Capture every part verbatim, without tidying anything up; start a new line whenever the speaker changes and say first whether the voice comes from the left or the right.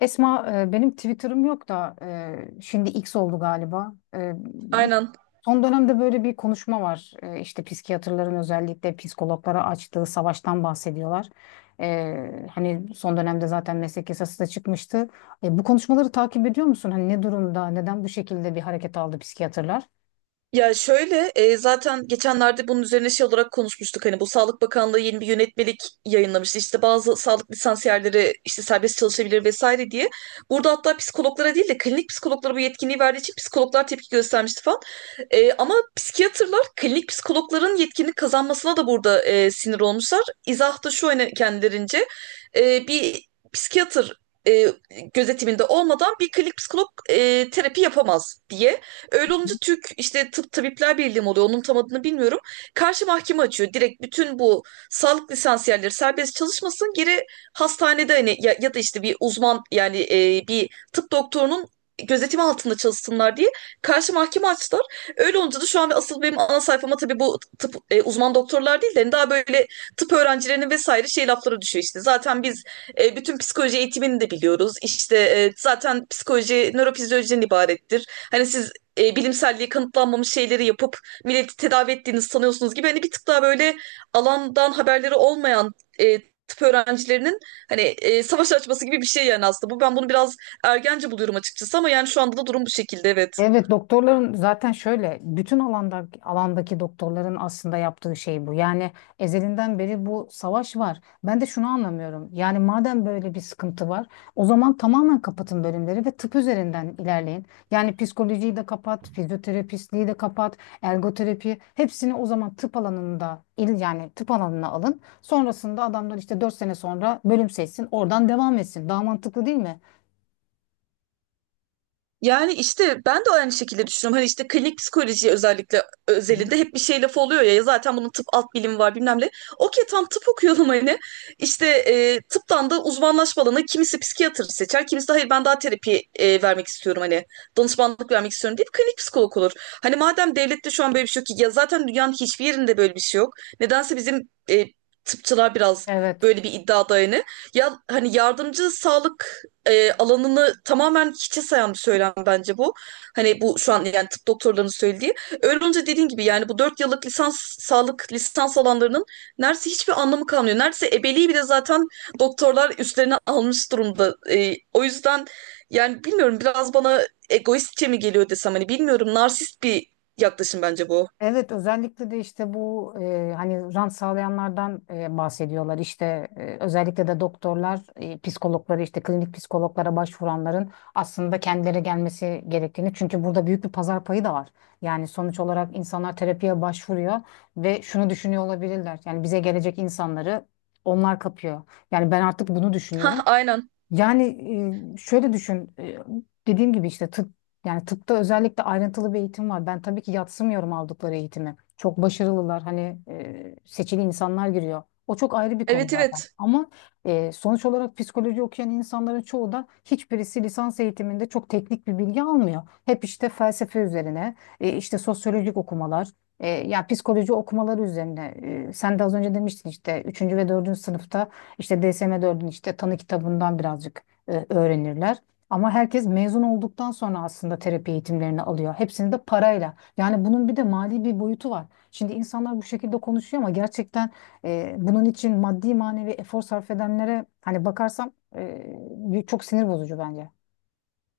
left: Esma e, benim Twitter'ım yok da e, şimdi X oldu galiba. E,
right: Aynen.
left: son dönemde böyle bir konuşma var. E, işte psikiyatrların özellikle psikologlara açtığı savaştan bahsediyorlar. E, hani son dönemde zaten meslek yasası da çıkmıştı. E, bu konuşmaları takip ediyor musun? Hani ne durumda, neden bu şekilde bir hareket aldı psikiyatrlar?
right: Ya şöyle e, zaten geçenlerde bunun üzerine şey olarak konuşmuştuk. Hani bu Sağlık Bakanlığı yeni bir yönetmelik yayınlamıştı. İşte bazı sağlık lisansiyerleri işte serbest çalışabilir vesaire diye. Burada hatta psikologlara değil de klinik psikologlara bu yetkinliği verdiği için psikologlar tepki göstermişti falan. E, ama psikiyatrlar klinik psikologların yetkinlik kazanmasına da burada e, sinir olmuşlar. İzah da şu hani kendilerince e, bir psikiyatr e, gözetiminde olmadan bir klinik psikolog e, terapi yapamaz diye. Öyle olunca Türk işte Tıp Tabipler Birliği mi oluyor onun tam adını bilmiyorum. Karşı mahkeme açıyor. Direkt bütün bu sağlık lisansiyerleri serbest çalışmasın. Geri hastanede hani ya, ya da işte bir uzman yani e, bir tıp doktorunun gözetimi altında çalışsınlar diye karşı mahkeme açtılar. Öyle olunca da şu an asıl benim ana sayfama tabii bu tıp e, uzman doktorlar değil de hani daha böyle tıp öğrencilerinin vesaire şey lafları düşüyor işte. Zaten biz e, bütün psikoloji eğitimini de biliyoruz. İşte e, zaten psikoloji nörofizyolojiden ibarettir. Hani siz e, bilimselliği kanıtlanmamış şeyleri yapıp milleti tedavi ettiğiniz sanıyorsunuz gibi hani bir tık daha böyle alandan haberleri olmayan e, tıp öğrencilerinin hani e, savaş açması gibi bir şey yani aslında bu ben bunu biraz ergence buluyorum açıkçası ama yani şu anda da durum bu şekilde evet.
left: Evet, doktorların zaten şöyle bütün alanda alandaki doktorların aslında yaptığı şey bu. Yani ezelinden beri bu savaş var. Ben de şunu anlamıyorum. Yani madem böyle bir sıkıntı var, o zaman tamamen kapatın bölümleri ve tıp üzerinden ilerleyin. Yani psikolojiyi de kapat, fizyoterapistliği de kapat, ergoterapi hepsini o zaman tıp alanında il yani tıp alanına alın. Sonrasında adamlar işte dört sene sonra bölüm seçsin, oradan devam etsin. Daha mantıklı değil mi?
right: Yani işte ben de aynı şekilde düşünüyorum. Hani işte klinik psikoloji özellikle
left: Hı hı.
right: özelinde hep bir şey lafı oluyor ya. Ya zaten bunun tıp alt bilimi var bilmem ne. Okey tam tıp okuyorum hani. İşte e, tıptan da uzmanlaşma alanı kimisi psikiyatr seçer. Kimisi de hayır ben daha terapi e, vermek istiyorum hani. Danışmanlık vermek istiyorum deyip klinik psikolog olur. Hani madem devlette şu an böyle bir şey yok ki. Ya zaten dünyanın hiçbir yerinde böyle bir şey yok. Nedense bizim e, tıpçılar biraz
left: Evet.
right: böyle bir iddiada yani. Ya hani yardımcı sağlık e, alanını tamamen hiçe sayan bir söylem bence bu. Hani bu şu an yani tıp doktorlarının söylediği. Öyle olunca dediğin gibi yani bu dört yıllık lisans sağlık lisans alanlarının neredeyse hiçbir anlamı kalmıyor. Neredeyse ebeliği bile zaten doktorlar üstlerine almış durumda. E, o yüzden yani bilmiyorum biraz bana egoistçe mi geliyor desem hani bilmiyorum narsist bir yaklaşım bence bu.
left: Evet, özellikle de işte bu e, hani rant sağlayanlardan e, bahsediyorlar. İşte e, özellikle de doktorlar e, psikologları işte klinik psikologlara başvuranların aslında kendileri gelmesi gerektiğini çünkü burada büyük bir pazar payı da var. Yani sonuç olarak insanlar terapiye başvuruyor ve şunu düşünüyor olabilirler, yani bize gelecek insanları onlar kapıyor. Yani ben artık bunu düşünüyorum.
right: Ha aynen.
left: Yani e, şöyle düşün, e, dediğim gibi işte tıp yani tıpta özellikle ayrıntılı bir eğitim var. Ben tabii ki yatsımıyorum aldıkları eğitimi. Çok başarılılar, hani e, seçili insanlar giriyor. O çok ayrı bir konu
right: Evet
left: zaten.
right: evet.
left: Ama e, sonuç olarak psikoloji okuyan insanların çoğu da hiçbirisi lisans eğitiminde çok teknik bir bilgi almıyor. Hep işte felsefe üzerine, e, işte sosyolojik okumalar, e, ya psikoloji okumaları üzerine. E, sen de az önce demiştin işte üçüncü ve dördüncü sınıfta. İşte D S M dörtün işte tanı kitabından birazcık e, öğrenirler. Ama herkes mezun olduktan sonra aslında terapi eğitimlerini alıyor. Hepsini de parayla. Yani bunun bir de mali bir boyutu var. Şimdi insanlar bu şekilde konuşuyor ama gerçekten e, bunun için maddi manevi efor sarf edenlere hani bakarsam e, çok sinir bozucu bence.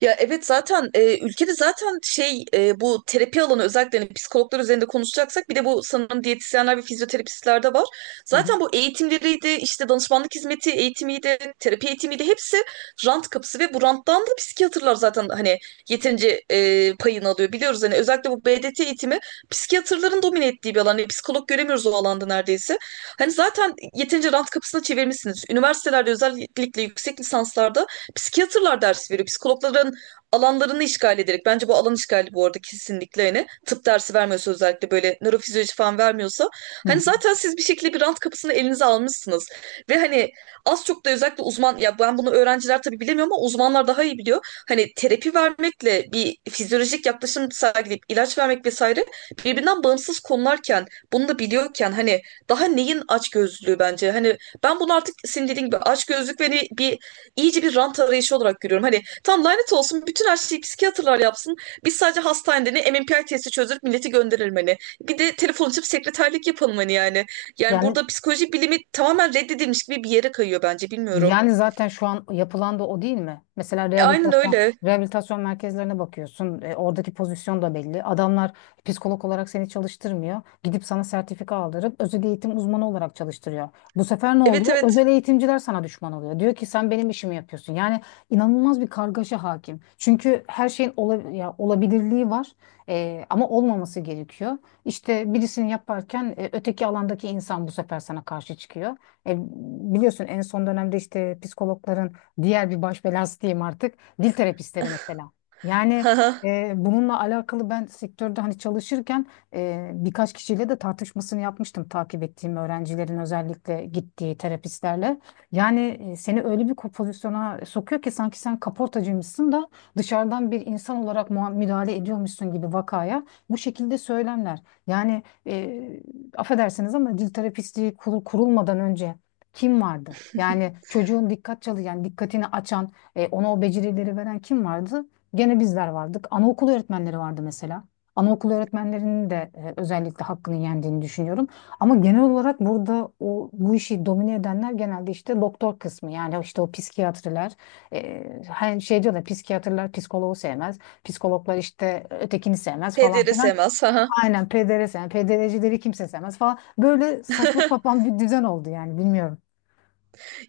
right: Ya evet zaten e, ülkede zaten şey e, bu terapi alanı özellikle hani psikologlar üzerinde konuşacaksak bir de bu sanırım diyetisyenler ve fizyoterapistlerde var.
left: Hı hı.
right: Zaten bu eğitimleriydi işte danışmanlık hizmeti eğitimiydi terapi eğitimiydi hepsi rant kapısı ve bu ranttan da psikiyatrlar zaten hani yeterince e, payını alıyor. Biliyoruz hani özellikle bu B D T eğitimi psikiyatrların domine ettiği bir alan. Hani psikolog göremiyoruz o alanda neredeyse. Hani zaten yeterince rant kapısına çevirmişsiniz. Üniversitelerde özellikle yüksek lisanslarda psikiyatrlar ders veriyor. Psikologlara alanlarını işgal ederek bence bu alan işgali bu arada kesinlikle hani tıp dersi vermiyorsa özellikle böyle nörofizyoloji falan vermiyorsa
left: Hı hı.
right: hani zaten siz bir şekilde bir rant kapısını elinize almışsınız ve hani az çok da özellikle uzman ya ben bunu öğrenciler tabii bilemiyor ama uzmanlar daha iyi biliyor. Hani terapi vermekle bir fizyolojik yaklaşım sergileyip ilaç vermek vesaire birbirinden bağımsız konularken bunu da biliyorken hani daha neyin açgözlülüğü bence hani ben bunu artık senin dediğin gibi açgözlük ve hani bir iyice bir rant arayışı olarak görüyorum. Hani tam lanet olsun bütün her şeyi psikiyatrlar yapsın. Biz sadece hastanede ne M M P I testi çözdürüp milleti gönderelim hani. Bir de telefon açıp sekreterlik yapalım hani yani. Yani
left: Yani
right: burada psikoloji bilimi tamamen reddedilmiş gibi bir yere kayıyor bence bilmiyorum.
left: Yani zaten şu an yapılan da o değil mi? Mesela
right: E, aynen
left: rehabilitasyon
right: öyle.
left: rehabilitasyon merkezlerine bakıyorsun. E, oradaki pozisyon da belli. Adamlar psikolog olarak seni çalıştırmıyor. Gidip sana sertifika aldırıp özel eğitim uzmanı olarak çalıştırıyor. Bu sefer ne
right: Evet
left: oluyor?
right: evet.
left: Özel eğitimciler sana düşman oluyor. Diyor ki sen benim işimi yapıyorsun. Yani inanılmaz bir kargaşa hakim. Çünkü her şeyin ola, ya, olabilirliği var. E, ama olmaması gerekiyor. İşte birisini yaparken e, öteki alandaki insan bu sefer sana karşı çıkıyor. E, Biliyorsun, en son dönemde işte psikologların diğer bir baş belası diyeyim artık, dil terapistleri mesela. Yani
right: Haha.
left: e, bununla alakalı ben sektörde hani çalışırken e, birkaç kişiyle de tartışmasını yapmıştım takip ettiğim öğrencilerin özellikle gittiği terapistlerle. Yani e, seni öyle bir ko- pozisyona sokuyor ki sanki sen kaportacıymışsın da dışarıdan bir insan olarak mua- müdahale ediyormuşsun gibi vakaya, bu şekilde söylemler. Yani e, affedersiniz ama dil terapistliği kurul- kurulmadan önce kim vardı? Yani çocuğun dikkat çalı yani dikkatini açan, e, ona o becerileri veren kim vardı? Gene bizler vardık. Anaokul öğretmenleri vardı mesela. Anaokul öğretmenlerinin de e, özellikle hakkını yendiğini düşünüyorum. Ama genel olarak burada o bu işi domine edenler genelde işte doktor kısmı. Yani işte o psikiyatriler, e, hani şey diyor da psikiyatriler psikoloğu sevmez. Psikologlar işte ötekini sevmez falan
right: P D R
left: filan.
right: sevmez. Haha.
left: Aynen P D R sevmez. P D R'cileri kimse sevmez falan. Böyle saçma sapan bir düzen oldu, yani bilmiyorum.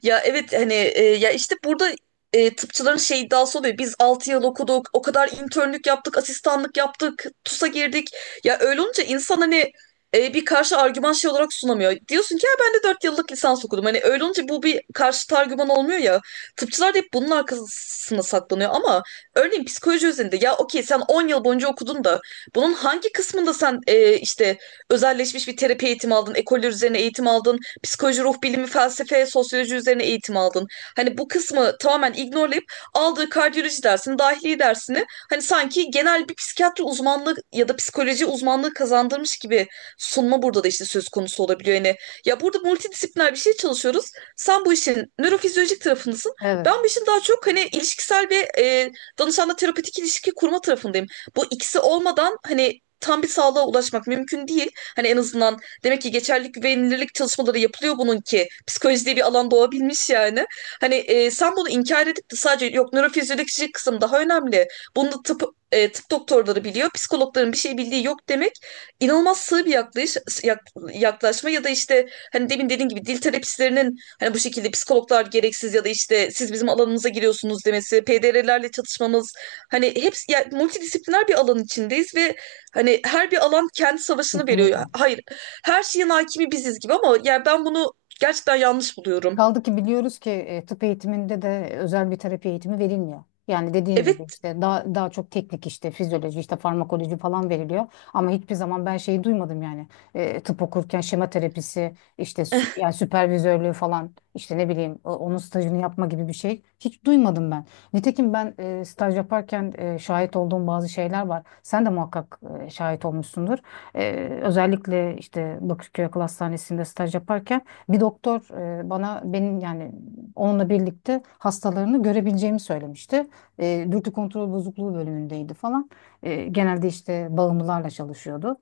right: Ya evet hani e, ya işte burada e, tıpçıların şey iddiası oluyor. Biz altı yıl okuduk, o kadar internlük yaptık, asistanlık yaptık, TUS'a girdik. Ya öyle olunca insan hani e, bir karşı argüman şey olarak sunamıyor. Diyorsun ki ya ben de dört yıllık lisans okudum. Hani öyle olunca bu bir karşı argüman olmuyor ya. Tıpçılar da hep bunun arkasına saklanıyor ama örneğin psikoloji üzerinde ya okey sen on yıl boyunca okudun da bunun hangi kısmında sen e, işte özelleşmiş bir terapi eğitimi aldın, ekoller üzerine eğitim aldın, psikoloji, ruh bilimi, felsefe, sosyoloji üzerine eğitim aldın. Hani bu kısmı tamamen ignorlayıp aldığı kardiyoloji dersini, dahiliye dersini hani sanki genel bir psikiyatri uzmanlığı ya da psikoloji uzmanlığı kazandırmış gibi sunma burada da işte söz konusu olabiliyor. Yani ya burada multidisipliner bir şey çalışıyoruz. Sen bu işin nörofizyolojik tarafındasın.
left: Evet,
right: Ben bu işin daha çok hani ilişkisel ve e, danışanla terapetik ilişki kurma tarafındayım. Bu ikisi olmadan hani tam bir sağlığa ulaşmak mümkün değil. Hani en azından demek ki geçerlilik güvenilirlik çalışmaları yapılıyor bunun ki. Psikoloji diye bir alan doğabilmiş yani. Hani e, sen bunu inkar edip de sadece yok nörofizyolojik kısım daha önemli. Bunu da tıp, e, tıp doktorları biliyor. Psikologların bir şey bildiği yok demek inanılmaz sığ bir yaklayış, yak- yaklaşma ya da işte hani demin dediğin gibi dil terapistlerinin hani bu şekilde psikologlar gereksiz ya da işte siz bizim alanımıza giriyorsunuz demesi, P D R'lerle çatışmamız hani hepsi yani multidisipliner bir alan içindeyiz ve hani her bir alan kendi savaşını
left: kesinlikle.
right: veriyor. Hayır her şeyin hakimi biziz gibi ama yani ben bunu gerçekten yanlış buluyorum.
left: Kaldı ki biliyoruz ki e, tıp eğitiminde de özel bir terapi eğitimi verilmiyor. Yani dediğin gibi
right: Evet.
left: işte daha daha çok teknik işte fizyoloji işte farmakoloji falan veriliyor. Ama hiçbir zaman ben şeyi duymadım, yani E, tıp okurken şema terapisi işte sü- yani süpervizörlüğü falan, işte ne bileyim o- onun stajını yapma gibi bir şey hiç duymadım ben. Nitekim ben e, staj yaparken e, şahit olduğum bazı şeyler var. Sen de muhakkak e, şahit olmuşsundur. E, Özellikle işte Bakırköy Akıl Hastanesi'nde staj yaparken bir doktor e, bana benim yani onunla birlikte hastalarını görebileceğimi söylemişti. E, dürtü kontrol bozukluğu bölümündeydi falan. E, genelde işte bağımlılarla çalışıyordu.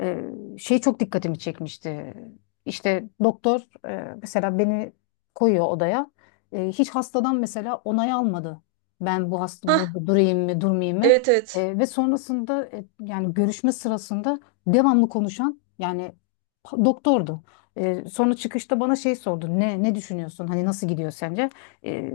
left: E, Şey çok dikkatimi çekmişti. İşte doktor, e, mesela beni koyuyor odaya. E, hiç hastadan mesela onay almadı. Ben bu hasta
right: Hah,
left: burada durayım mı, durmayayım mı?
right: evet evet.
left: E, ve sonrasında e, yani görüşme sırasında devamlı konuşan yani pa- doktordu. Ee, sonra çıkışta bana şey sordu. Ne ne düşünüyorsun? Hani nasıl gidiyor sence? Ee,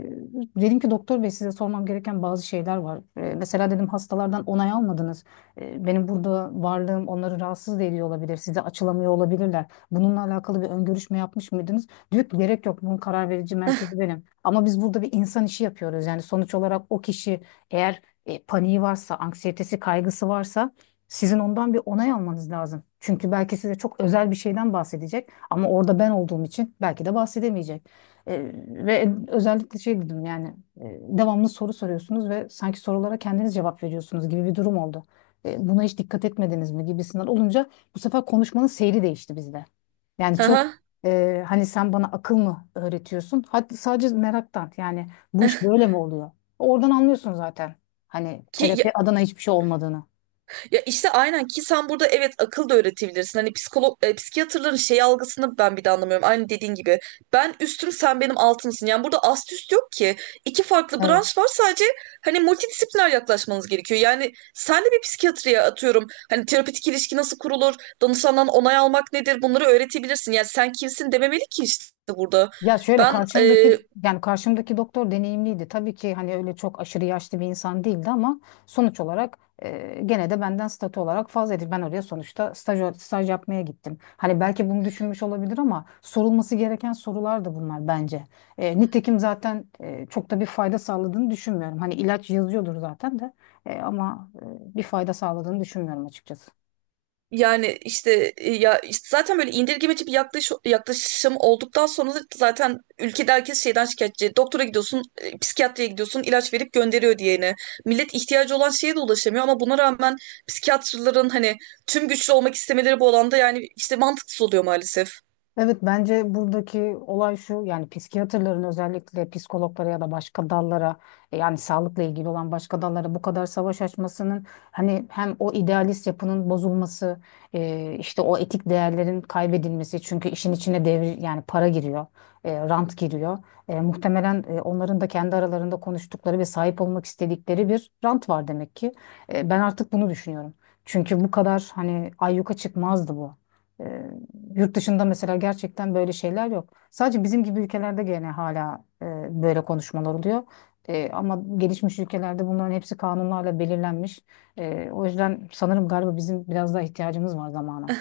left: Dedim ki doktor bey, size sormam gereken bazı şeyler var. Ee, mesela dedim, hastalardan onay almadınız. Ee, benim burada varlığım onları rahatsız da ediyor olabilir. Size açılamıyor olabilirler. Bununla alakalı bir ön görüşme yapmış mıydınız? Diyor ki gerek yok. Bunun karar verici merkezi benim. Ama biz burada bir insan işi yapıyoruz. Yani sonuç olarak o kişi eğer e, paniği varsa, anksiyetesi, kaygısı varsa, sizin ondan bir onay almanız lazım. Çünkü belki size çok özel bir şeyden bahsedecek. Ama orada ben olduğum için belki de bahsedemeyecek. E, Ve özellikle şey dedim, yani e, devamlı soru soruyorsunuz ve sanki sorulara kendiniz cevap veriyorsunuz gibi bir durum oldu. E, buna hiç dikkat etmediniz mi gibisinden olunca, bu sefer konuşmanın seyri değişti bizde. Yani çok
right: Aha.
left: e, hani sen bana akıl mı öğretiyorsun? Hadi sadece meraktan, yani bu iş böyle mi oluyor? Oradan anlıyorsun zaten hani
right: Ki
left: terapi adına hiçbir şey olmadığını.
right: ya işte aynen ki sen burada evet akıl da öğretebilirsin. Hani psikolog e, psikiyatrların şey algısını ben bir de anlamıyorum. Aynı dediğin gibi. Ben üstüm sen benim altımsın. Yani burada ast üst yok ki. İki farklı
left: Evet.
right: branş var sadece hani multidisipliner yaklaşmanız gerekiyor. Yani sen de bir psikiyatriye atıyorum. Hani terapötik ilişki nasıl kurulur? Danışandan onay almak nedir? Bunları öğretebilirsin. Yani sen kimsin dememeli ki işte burada.
left: Ya şöyle,
right: Ben e,
left: karşımdaki yani karşımdaki doktor deneyimliydi. Tabii ki hani öyle çok aşırı yaşlı bir insan değildi ama sonuç olarak e, gene de benden statü olarak fazlaydı. Ben oraya sonuçta staj, staj yapmaya gittim. Hani belki bunu düşünmüş olabilir ama sorulması gereken sorular da bunlar bence. E, nitekim zaten e, çok da bir fayda sağladığını düşünmüyorum. Hani ilaç yazıyordur zaten de e, ama e, bir fayda sağladığını düşünmüyorum açıkçası.
right: Yani işte e, ya işte zaten böyle indirgemeci bir yaklaş, yaklaşım olduktan sonra da zaten ülkede herkes şeyden şikayetçi. Doktora gidiyorsun, e, psikiyatriye gidiyorsun, ilaç verip gönderiyor diyene. Millet ihtiyacı olan şeye de ulaşamıyor ama buna rağmen psikiyatrların hani tüm güçlü olmak istemeleri bu alanda yani işte mantıksız oluyor maalesef.
left: Evet, bence buradaki olay şu, yani psikiyatrların özellikle psikologlara ya da başka dallara, e, yani sağlıkla ilgili olan başka dallara bu kadar savaş açmasının hani hem o idealist yapının bozulması, e, işte o etik değerlerin kaybedilmesi, çünkü işin içine devir yani para giriyor, e, rant giriyor. E, muhtemelen e, onların da kendi aralarında konuştukları ve sahip olmak istedikleri bir rant var, demek ki. E, ben artık bunu düşünüyorum çünkü bu kadar hani ayyuka çıkmazdı bu. E, Yurt dışında mesela gerçekten böyle şeyler yok. Sadece bizim gibi ülkelerde gene hala e, böyle konuşmalar oluyor. E, ama gelişmiş ülkelerde bunların hepsi kanunlarla belirlenmiş. E, o yüzden sanırım galiba bizim biraz daha ihtiyacımız var zamana.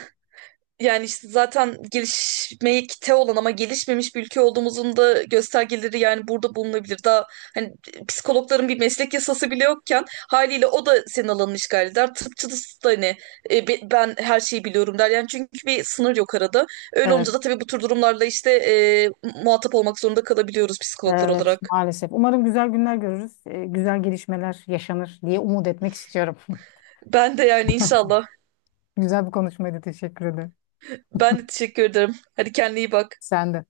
right: Yani işte zaten gelişmekte olan ama gelişmemiş bir ülke olduğumuzun da göstergeleri yani burada bulunabilir. Daha hani psikologların bir meslek yasası bile yokken haliyle o da senin alanını işgal eder. Tıpçısı da hani e, be- ben her şeyi biliyorum der. Yani çünkü bir sınır yok arada. Öyle
left: Evet,
right: olunca da tabii bu tür durumlarla işte e, muhatap olmak zorunda kalabiliyoruz psikologlar
left: evet,
right: olarak.
left: maalesef. Umarım güzel günler görürüz, e, güzel gelişmeler yaşanır diye umut etmek istiyorum.
right: Ben de yani inşallah.
left: Güzel bir konuşmaydı, teşekkür ederim.
right: Ben de teşekkür ederim. Hadi kendine iyi bak.
left: Sen de.